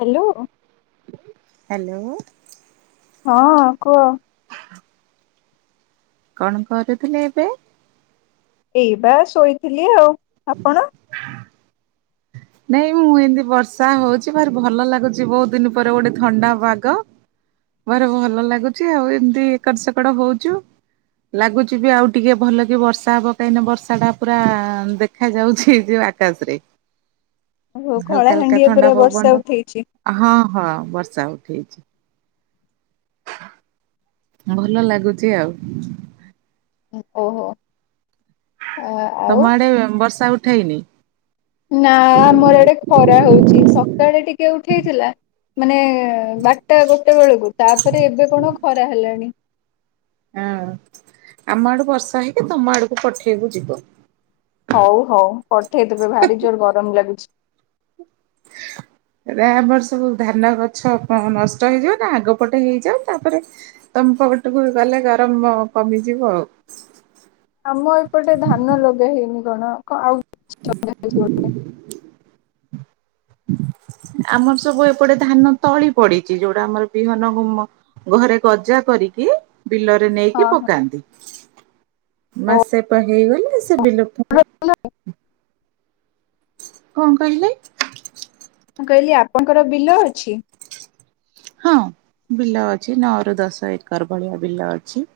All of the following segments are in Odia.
ହ୍ୟାଲୋ। ହ୍ୟାଲୋ। ହଁ କୁହ। କଣ କରୁଥିଲେ ଏବେ? ଏଇ ବା ଶୋଇଥିଲି ଆଉ ଆପଣ? ନାଇଁ ମୁଁ ଏମିତି ବର୍ଷା ହଉଛି ଭାରି ଭଲ ଲାଗୁଛି ବହୁତ ଦିନ ପରେ ଗୋଟେ ଥଣ୍ଡା ପାଗ ଭାରି ଭଲ ଲାଗୁଛି ଆଉ ଏମିତି ଏକଡ଼ ସେକଡ଼ ହଉଚୁ। ଲାଗୁଛି ବି ଆଉ ଟିକେ ଭଲ କି ବର୍ଷା ହବ କାହିଁକି ବର୍ଷା ଟା ପୁରା ଦେଖ ଦେଖା ଯାଉଛି ଜଉ ଯେ ଆକାଶରେ ଓହୋ କଳା ହାଲକା ହାଲକା ହାଣ୍ଡିଆ ଥଣ୍ଡା ପୁରା ବର୍ଷା ପବନ ଉଠେଇଛି। ହଁ ହଁ ବର୍ଷା ଉଠେଇଛି। ହ ଭଲ ଲାଗୁଛି ଆଉ। ଓହୋ। ଆ- ଆଉ ତମ ଆଡେ ବର୍ଷା ଉଠେଇନି? ନା ଆମର ଇଆଡ଼େ ଖରା ହଉଛି ସକାଳେ ଟିକେ ଉଠେଇଥିଲା ମାନେ ଏଁ ବାରଟା ଗୋଟେ ବେଳକୁ ତାପରେ ଏବେ କଣ ଖରା ହେଲାଣି। ହଁ ଆମ ଆଡୁ ବର୍ଷା ହେଇକି ତମ ଆଡକୁ ପଠେଇବୁ ଯିବ। ହଉ ହଉ ପଠେଇଦବେ ଭାରି ଜୋର ଗରମ ଲାଗୁଚି। ହ ହେରା ଆମର ସବୁ ଧାନ ଗଛ ନଷ୍ଟ ହେଇଜୀଵନା ଆଗପଟେ ହେଇଯାଉ ତାପରେ ତମପଟକୁ ଗଲେ ଗରମ କମିଯିବ ଆଉ। ଆମ ଏପଟେ ଧାନ ଲଗା ହେଇନି କଣ କ ଆଉ ହେଇଛି ବୋଧେ। ଆଜ ଆମର ସବୁ ଏପଟେ ଧାନ ତଳି ପଡିଛି ଯୋଉଟା ଆମର ବିହନ ଘୁମ ଘରେ ଗଜା କରିକି ବିଲରେ ନେଇକି ହଁ ହଁ ପକାନ୍ତି ଓ ମାସେ ପା ହେଇଗଲେ ସେ ବିଲୁପ୍ତ ପାଇଁ [unintelligible] କଣ କହିଲେ? ମୁଁ କହିଲି ଆପଣଙ୍କର ବିଲ ଅଛି? ହଁ ବିଲ ଅଛି ନଅରୁ ଦଶ ଏକର ଭଳିଆ ବିଲ ଅଛି।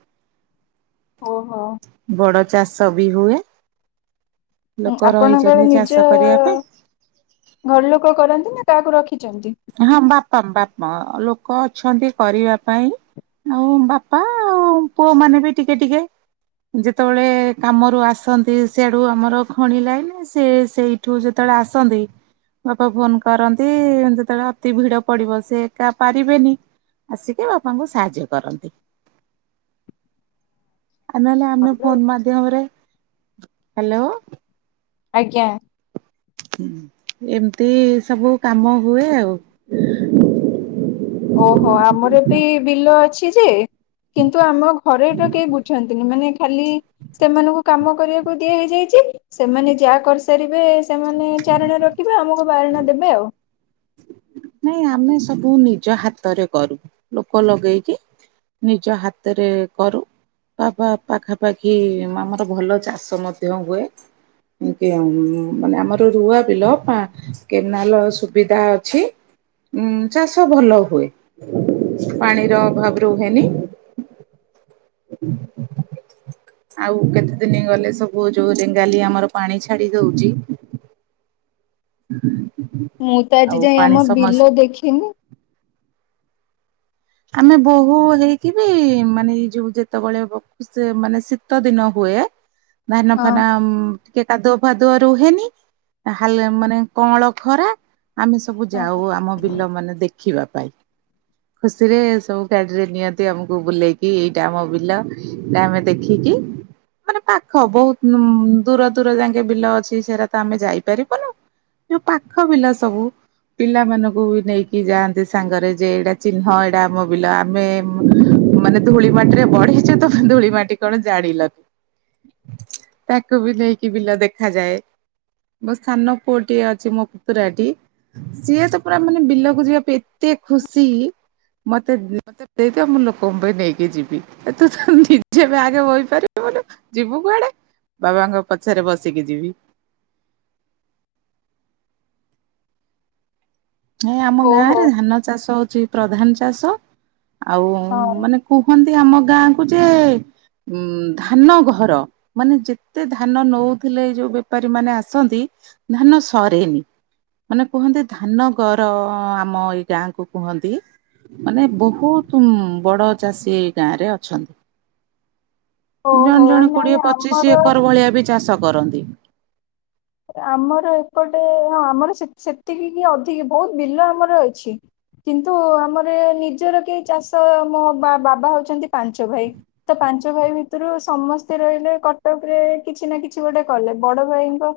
ଓହୋ। ବଡ ଚାଷ ବି ହୁଏ। ହୁଁ ଲୋକ ଆପଣଙ୍କର ରହିଛନ୍ତି ଚାଷ ନିଜ କରିବା ପାଇଁ ଘର ଲୋକ କରନ୍ତି ନା କାହାକୁ ରଖିଚନ୍ତି? ହଁ ବାପା ବାପା ଲୋକ ଅଛନ୍ତି କରିବା ପାଇଁ ଆଉ ବାପା ଆଉ ପୁଅମାନେ ବି ଟିକେ ଟିକେ ଯେତୋବେଳେ କାମରୁ ଆସନ୍ତି ସିଆଡୁ ଆମର ଖଣି ଲାଇନ ନା ସେ ସେଇ ଠୁ ଯେତଳେ ଆସନ୍ତି ବାପା ଫୋନ କରନ୍ତି ଏମତି ଯେତୋଳେ ଅତି ଭିଡ ପଡିବ ସେ ଏକା ପାରିବେନି। ଆସିକି ବାପାଙ୍କୁ ସାହାଯ୍ୟ କରନ୍ତି। ଆଉ ନହେଲେ ଆମେ ହ୍ୟାଲୋ। ଫୋନ ମାଧ୍ୟମରେ ହାଲୋ? ଆଜ୍ଞା। ହୁଁ ଏମତି ସବୁ କାମ ହୁଏ ଆଉ। ଓହୋ ଆମର ବି ବିଲ ଅଛି ଯେ କିନ୍ତୁ ଆମ ଘରେ ଏଟା କେହି ବୁଝନ୍ତିନି ମାନେ ଖାଲି ସେମାନଙ୍କୁ କାମ କରିବାକୁ ଦିଆ ହେଇଯାଇଚି ସେମାନେ ଯାହା କରିସାରିବେ ସେମାନେ ଚାରଣା ରଖିବେ ଆମକୁ ବାରଣା ଦେବେ ଆଉ। ନାଇଁ ଆମେ ସବୁ ନିଜ ହାତରେ କରୁ ଲୋକ ଲଗେଇକି ନିଜ ହାତରେ କରୁ। ବାବା ପାଖାପାଖି ଆମର ଭଲ ଚାଷ ମଧ୍ୟ ହୁଏ। ବାକି ଆମ୍ ମାନେ ଆମର ରୁଆ ବିଲ ପା କେନାଲ ସୁବିଧା ଅଛି। ଉଁ ଚାଷ ଭଲ ହୁଏ ପାଣିର ଅଭାବ ରୁହେନି। ଆଉ କେତେ ଦିନି ଗଲେ ସବୁ ଯୋଉ ରେଙ୍ଗାଲି ଆମର ପାଣି ଛାଡି ଦୋଉଚି। ମୁଁ ତ ଆଉ ଆଜି ଯାଏ ପାଣି ଆମ ସମସ୍ୟା ବିଲ ଦେଖିନି। ଆମେ ବୋହୂ ହେଇକି ବି ମାନେ ଏଇ ଯୋଉ ଯେତେବେଳେ ବ ସେ ମାନେ ଶୀତ ଦିନ ହୁଏ ଧାନ ହଁ ଫାନ ଆମ୍ ଟିକେ କାଦୁଅ ଫାଦୁଅ ରୁହେନି ଆ ହାଲ୍ ମାନେ କଅଁଳ ଖରା ଆମେ ସ ସବୁ ହଁ ଯାଉ ଆମ ବିଲମାନେ ଦେଖିବା ପାଇଁ। ଖୁସିରେ ସବୁ ଗାଡିରେ ନିଅନ୍ତି ଆମକୁ ବୁଲେଇକି ଏଇଟା ଆମ ବିଲ ଏଟା ଆମେ ଦେଖିକି ମାନେ ପାଖ ବୋହୁତ ଉମ୍ ଦୂର ଦୂର ଯାକେ ବିଲ ଅଛି ସେରା ତ ଆମେ ଯାଇ ପାରିବୁନୁ। ଯୋଉ ପାଖ ପିଲା ସବୁ ପିଲାମାନାନଙ୍କୁ ବି ନେଇକି ଯାଆନ୍ତି ସାଙ୍ଗରେ ଯେ ଏଇଟା ଚିହ୍ନ ଏଇଟା ଆମ ବିଲ ଆମେ ମାନେ ଧୂଳି ମାଟିରେ ବଢିଚୁ ତ ଧୂଳି ମାଟି କଣ ଜାଣିଲ। ତାକୁ ବି ନେଇକି ବିଲ ଦେଖାଯାଏ। ମୋ ସାନ ପୁଅଟି ଅଛି ମୋ ପୁତୁରାଟି ସିଏ ତ ପୁରା ମାନେ ବିଲକୁ ଯିବା ପାଇଁ ଏତେ ଖୁସି ମତେ ଦି ମତେ ଦେଇଦିଅ ମୁଁ ଲୋକଙ୍କ ପାଇଁ ନେଇକି ଯିବି ଆ ତୁ ତ ନିଜେ ବ୍ୟାଗେ ବୋହିପାରିବୁନୁ। ଯିବୁ କୁଆଡେ ବାବାଙ୍କ ପଛରେ ବସିକି ଯିବି। ନାଇଁ ଆମ ଓହୋ। ଗାଁରେ ଧାନ ଚାଷ ହୋଉଚି ପ୍ରଧାନ ଚାଷ ଆଉ ହଁ ମାନେ କୁହନ୍ତି ଆମ ଗାଁକୁ ଯେ ଉଁ ଧାନଘର। ମାନେ ଯେତେ ଧାନ ନୋଉଥିଲେ ଏଇ ଯୋଉ ବେପାରୀ ମାନେ ଆସନ୍ତି ଧାନ ସରେନି। ମାନେ କୁହନ୍ତି ଧାନ ପର ଆମ ଏଇ ଗାଁକୁ କୁହନ୍ତି ମାନେ ବୋହୁତ ଉଁ ବଡ଼ ଚାଷୀ ଏ ଗାଁରେ ଅଛନ୍ତି। ଜଣେ ଓହୋ ଜଣେ ନାଇଁ କୋଡିଏ ପଚିଶି ଆମର ଏକର ଭଳିଆ ବି ଚାଷ କରନ୍ତି। ଆମର ଏପଟେ ହଁ ଆମର ସେତ୍ ସେତିକି କି ଅଧିକ ବହୁତ ବିଲ ଆମର ଅଛି। କିନ୍ତୁ ଆମର ନିଜର କି ଚାଷ ମୋ ବାବା ହଉଛନ୍ତି ପାଞ୍ଚ ଭାଇ। ତ ପାଞ୍ଚ ଭାଇ ଭିତରୁ ସମସ୍ତେ ରହିଲେ କଟକ ରେ କିଛି ନା କିଛି ଗୋଟେ କଲେ ବଡ ଭାଇଙ୍କ।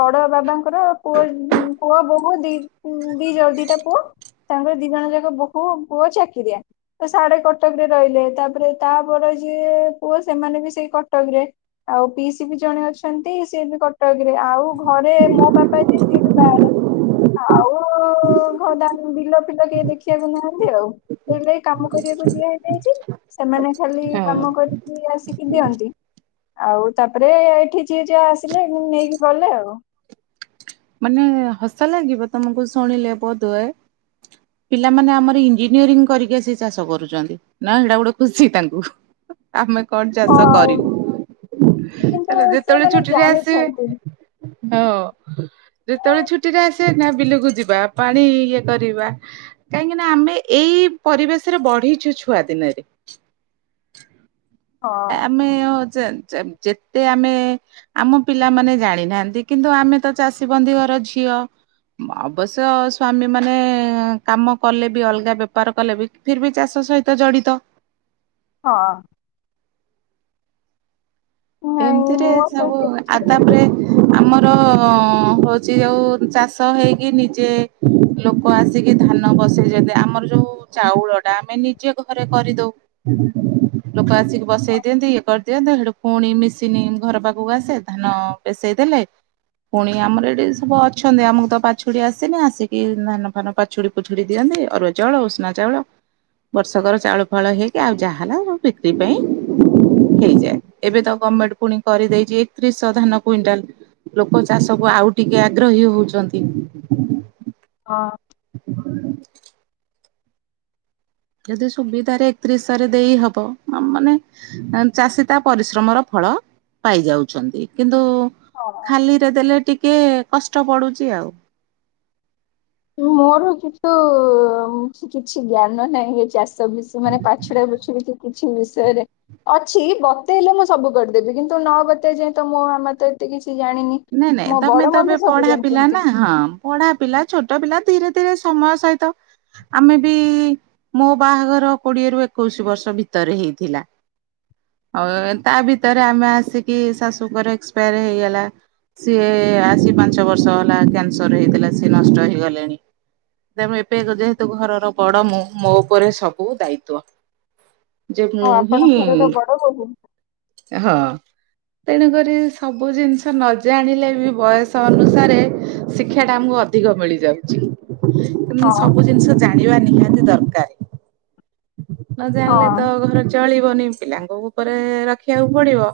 ବଡ ବାବାଙ୍କର ପୁଅ ପୁଅ ବୋହୁ ଦି ଦି ଜ ଦିଟା ପୁଅ। ତାଙ୍କର ଦିଜଣ ଯାକ ବୋହୁ ପୁଅ ଚାକିରିଆ। ସାଡେ କଟକରେ ରହିଲେ ତାପରେ ତାପରେ ଯିଏ ପୁଅ ସେମାନେ ବି ସେଇ କଟକରେ। ଆଉ ପିଇସି ବି ଜଣେ ଅଛନ୍ତି ସିଏ ବି କଟକ। ଆଉ ଘରେ ମୋ ବାପା ଯିଏ ସିଏ ବି ବାହାରେ। ଆଉ ଘ ଦା ବିଲ ଫିଲ କେହି ଦେଖିବାକୁ ନାହାଁନ୍ତି ଆଉ। ସେଇ ଲାଗି କାମ କରିବାକୁ ଦିଆ ହେଇଯାଇଛି ସେମାନେ ଖାଲି ହଁ। କାମ କରିକି ଆସି। କି ଦିଅନ୍ତି ଆଉ ତାପରେ ଏଠି ଯିଏ ଜା ଆସିଲେ ନେଇକି ଗଲେ ଆଉ। ମାନେ ହସ ଲାଗିବ ତମକୁ ଶୁଣିଲେ ବୋଧ ହୁଏ। ପିଲାମାନେ ଆମର ଇଞ୍ଜିନିୟରିଂ କରିକି ଆସି ଚାଷ କରୁଛନ୍ତି ନା ଏଡା ଗୁଡେ ଖୁସି ତାଙ୍କୁ। ଆମେ କଣ ଚାଷ ହଁ କରିବୁ। କିନ୍ତୁ ହେଲେ ଯେତେବେଳେ ସେମାନେ ଛୁଟିରେ ଜାଣିଛନ୍ତି ଆସିବେ ହ। ଯେତେବେଳେ ହଁ ଛୁଟିରେ ଆସିବେ ନା ବିଲକୁ ଯିବା ପାଣି ଇଏ କରିବା। କାହିଁକିନା ଆମେ ଏଇ ପରିବେଶରେ ବଢିଛୁ ଛୁଆ ଦିନରେ। ହଁ ଆମେ ଅ ଜ ଯେତେ ଆମେ ଆମ ପିଲାମାନେ ଜାଣିନାହାନ୍ତି କିନ୍ତୁ ଆମେ ତ ଚାଷୀ ବନ୍ଧି ଘର ଝିଅ। ଅବଶ୍ୟ ସ୍ଵାମୀ ମାନେ କାମ କଲେ ବି ଅଲଗା ବେପାର କଲେ ବି ଫିର୍ ବି ଚାଷ ସହିତ ଜଡିତ। ହଁ। ନାଇଁ ଏମିତିରେ ମୁଁ ଆଉ ସବୁ, କିଛି ଆଗ ତାପରେ ଆମର ହଉଚି ଯୋଉ ଚାଷ ହେଇକି ନିଜେ ଲୋକ ଆସିକି ଧାନ ବସେଇଦେବେ। ଆମର ଯୋଉ ଚାଉଳ ଟା ଆମେ ନିଜେ ଘରେ କରିଦଉ। ଲୋକ ଆସିକି ବସେଇ ଦିଅନ୍ତି ଇଏ କରିଦିଅନ୍ତି ଲୁକ୍ ପୁଣି ମିଶିନି ଘର ପାଖକୁ ଆସେ ଧାନ ପେସେଇ ଦେଲେ। ପୁଣି ଆମର ଏଠି ସବୁ ଅଛନ୍ତି। ଆମକୁ ତ ପାଛୁଡି ଆସେନି ଆସିକି ଧାନ ଫାନ ପାଛ ଫାଛୁଡି ପୁଛୁଡି ଦିଅନ୍ତି। ଅରୁଆ ଚାଉଳ ଉଷୁନା ଚାଉଳ ବର୍ଷକର ଚାଉଳ ଫାଉଳ ହେଇକି ଆଉ ଯାହା ହେଲା ଆ ବିକ୍ରି ପାଇଁ ହେଇଯାଏ। ଏବେ ତ ଗମେଣ୍ଟ ପୁଣି କରିଦେଇଛି ଏକତିରିଶହ ଧାନ କୁଇଣ୍ଟାଲ। ଲୋକ ଚାଷ କୁ ଆଉ ଟିକେ ଆଗ୍ରହୀ ହଉଛନ୍ତି। ହଁ। [inaudible] ଯଦି ସୁବିଧାରେ ଏକତିରିଶହରେ ଦେଇ ହବ ହ ମାନେ ଚାଷୀ ତା ପରିଶ୍ରମର ଫଳ ପାଇ ଯାଉଛନ୍ତି। କିନ୍ତୁ ହଁ ଖାଲିରେ ଦେଲେ ଟିକେ କଷ୍ଟ ପଡୁଚି ଆଉ। ମୋର କିନ୍ତୁ କିଛି ଜ୍ଞାନ ନାହିଁ ଏଇ ଚାଷୀ ମାନେ ପାଛୁଡା ପାଛୁଡି କି କିଛି ବିଷୟରେ ଅଛି ବତେଇଲେ ମୁଁ ସବୁ କରିଦେବି କିନ୍ତୁ ନ ବତେଇ ଯାଏ ତ ମୁଁ ଆମର ତ ଏତେ କିଛି ଜାଣିନି। ନାଇଁ ନାଇଁ ମୋ ତମେ ବଡ ତ ଏବେ ମାମା ସବୁ ପଢା ପିଲା ଜାଣିଛନ୍ତି ନା ହଁ। ପଢା ପିଲା ଛୋଟ ପିଲା ଧୀରେ ଧୀରେ ସମୟ ସହିତ ଆମେ ବି ମୋ ବାହାଘର କୋଡିଏରୁୁ ଏକୋଇଶି ବର୍ଷ ଭିତରେ ହେଇଥିଲା। ଆଉ ତା ଭିତରେ ଆମେ ଆସିକି ଶାଶୁଙ୍କର ଏକ୍ସପାୟାର ହେଇଗଲା। ସିଏ ଆସି ପାଞ୍ଚ ବର୍ଷ ହେଲା କ୍ୟାନସର ହେଇଥିଲା ସିଏ ନଷ୍ଟ ହେଇଗଲେଣି। ତେଣୁ ଏବେ ଯେହେତୁ ଘରର ବଡ ମୁଁ ମୋ ଉପରେ ସବୁ ଦାୟିତ୍ୱ। ଯେ ମୁୁଁ ହିିଁ ହଉ ହଉ [unintelligible] ହଁ। ତେଣୁକରି ସବୁ ଜିନିଷ ନ ଜାଣିଲେ ବି ବୟସ ଅନୁସାରେ ଶିକ୍ଷା ଟା ଆମକୁ ଅ ଅଧିକ ମିଳିଯାଉଛି। ତେଣୁ ହଁ ସବୁ ଜିନିଷ ଜାଣିବା ନିହାତି ଦରକାର। ନ ଜାଣିଲେ ହଁ ତ ଘର ଚଳିବନି ପିଲାଙ୍କ ଉପରେ ରଖି ଦେଖିବାକୁ ପଡିବ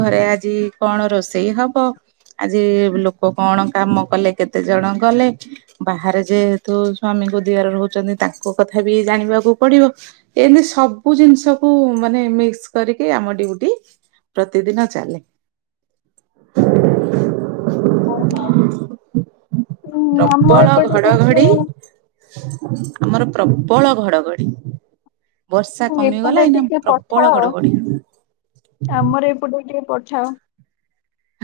ଘରେ ଆଜି କଣ ରୋଷେଇ ହବ? ଆଜି ଲୋକ କଣ କାମ କଲେ କେତେ ଜଣ ଗଲେ? ବାହାରେ ଯେହେତୁ ସ୍ଵାମୀଙ୍କ ଦିଅର ରହୁଛନ୍ତି ତାଙ୍କ କଥା ବି ଜାଣିବାକୁ ପଡିବ। ଏମତି ସବୁ ଜିନିଷକୁୁ ମାନେ ମିକ୍ସ କରିକି ଆମ ଡ୍ୟୁଟି। ଟି ପ୍ରତିଦିନ ଚାଲେ। ଓହୋ ହ ଆମ ପ୍ରବଳ ଏପଟେ ଘଡଘଡି କିନ୍ତୁ ଆମର ପ୍ରବଳ ଘଡଘଡି,। ବର୍ଷା କମିଗଲା ଏପଟେ ଏଇନା ଟିକେ ପ୍ରବଳ ଘଡଘଡି। ମୋର ଏପଟେ ଟିକେ ପଠାଅ।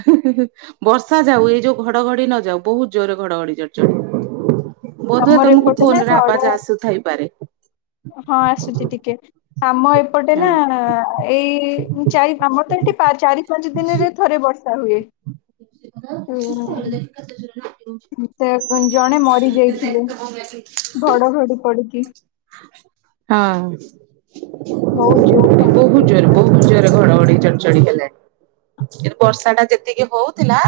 ହି ହି ବର୍ଷା ଯାଉ ଏଇ ଯୋଉ ଘଡଘଡି ନ ଯାଉ ବହୁତ ଜୋରେ ଘଡଘଡି, ଚଡଚଡି। ବୋଧ ହୁଏ ଆମର ତମକୁ ଏପଟେ ନା ଫୋନ୍ ର ଘଡ ଆବାଜ୍ ଆସୁ ଥାଇପାରେ। ହଁ ଆସୁଚି ଟିକେ। ଆମ ଏପଟେ ହଁ। ନା ଏଇ ଏଇ ଚାରି ପା-ଆମର ତ ଏଠି ଚାରି ପାଞ୍ଚ ଦିନରେ ଥରେ ବର୍ଷା ହୁଏ। [inaudible] କ ହସି ହସି ଉଁ, ଗଡି [inaudible] ଦଉଛି। ସେ ଜଣେ ମରି ଯାଇଥିଲେ ଘଡଘଡି ପଡିକି। ହଁ। ବହୁତ ଜୋର ଘଡଘଡି ବୋହୁତ୍ ଜୋର୍ ହେଇଥିଲା ବହୁତ୍ ଜୋର୍ ଘଡଘଡି ଚ ଡି ହେଲା କିନ୍ତୁ ବର୍ଷା ଟା ଯେତିକି ହଉଥିଲା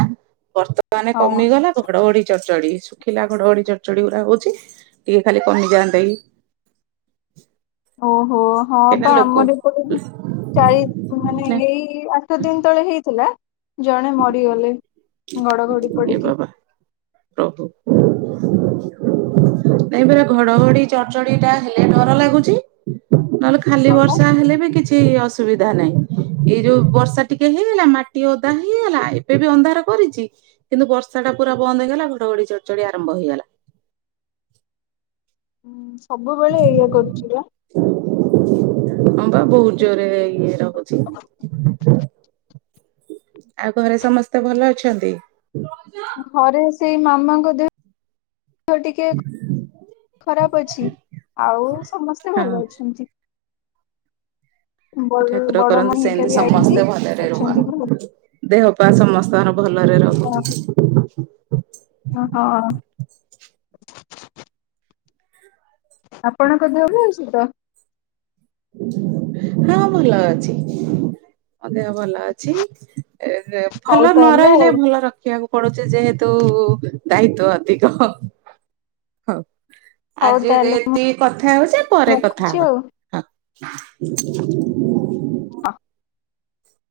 ବର୍ତ୍ତମାନ ହଁ। କମିଗଲା। ଘଡଘଡି ଚଡ୍ ଚଡି ଶୁଖିଲା ଘଡଘଡି ଚଡ୍ ଚଡି ଗୁଡା ହଉଚି ଟିକେ ଖାଲି କମିଯାଆନ୍ତା କି। ଓହୋ ହଁ କେନା ବା ଲୋକ ଆମର ଏପଟେ ବି ଚାଳି ମାନେ ଏଇ ଇ ଆଠ ଦିନ ତଳେ ହେଇଥିଲା ଜଣେ ମରିଗଲେ ଘଡଘଡି ଏ ପଡିକି। ବାବା ପ୍ରଭୁ ନାଇ ପରା ଘଡଘଡି ଚଡ୍ ଚ ଡି ହେଲେ ଡର ଲାଗୁଚି ନହେଲେ ଖାଲି ହଁ ବା। ବର୍ଷା ହେଲେ ବି କିଛି ଛି ଅସୁବିଧା ନାହିଁ ଏଇ ଯୋଉ ବର୍ଷା ଟିକେ ହେଇଗଲା ମାଟି ଓଦା ହେଇଗଲା ଏବେ ବି ଅନ୍ଧାର କରିଚି କିନ୍ତୁ ବର୍ଷା ଟା ପୁରା ବନ୍ଦ ହେଇଗଲା ଘଡଘଡି ଚଡଚଡି ଆରମ୍ଭ ହେଇଗଲା। ହୁଁ ସବୁବେଳେ ଏଇଆ କରୁଚି ପା। ଅମ୍ ବା ବହୁତ ଜୋରେ ଇଏ ରହୁଛି। ଆଉ ଘରେ ସମସ୍ତେ ଭଲ ଅଛନ୍ତି? ଘରେ ସେଇ ମାମାଙ୍କ ଦେହ -ଦେହ ଟିକେ ଖରାପ ଅଛି। ଆଉ ସମସ୍ତେ ହଁ ଭଲ ଅଛନ୍ତି। ବଡ ଠାକୁର ବଡ କରନ୍ତୁ ମଣି ହେରିକା ସେମିତି ବି ଆଇଛନ୍ତି। ସମସ୍ତେ ଭଲରେ ଅଛନ୍ତି ଭଲ। ରୁହନ୍ତୁ। ଦେହ ପା ସମସ୍ତଙ୍କର ଭଲରେ ରହୁ। ଓ ହଁ। ଆପଣଙ୍କ ଦେହ ଭ ଅଛି ତ? ହଁ ଭଲ ଅଛି। ହଁ ଦେହ ଭଲ ଅଛି ହଉ ଭଲ ନ ତାହେଲେ ଆଉ। ରହିଲେ ଭଲ ରଖ୍ ରଖିବାକୁ ପଡୁଚି ଯେହେତୁ ଦାୟିତ୍ଵ ଅଧିକ ହଉ- ହଉ। ହଉ ଆଜି ତାହେଲେ ମୁଁ ଏତିକି କଥା ହଉଚେ ପରେ କଥା ରଖୁଛି ହବା। ଆଉ। ହଁ। ଅଁ।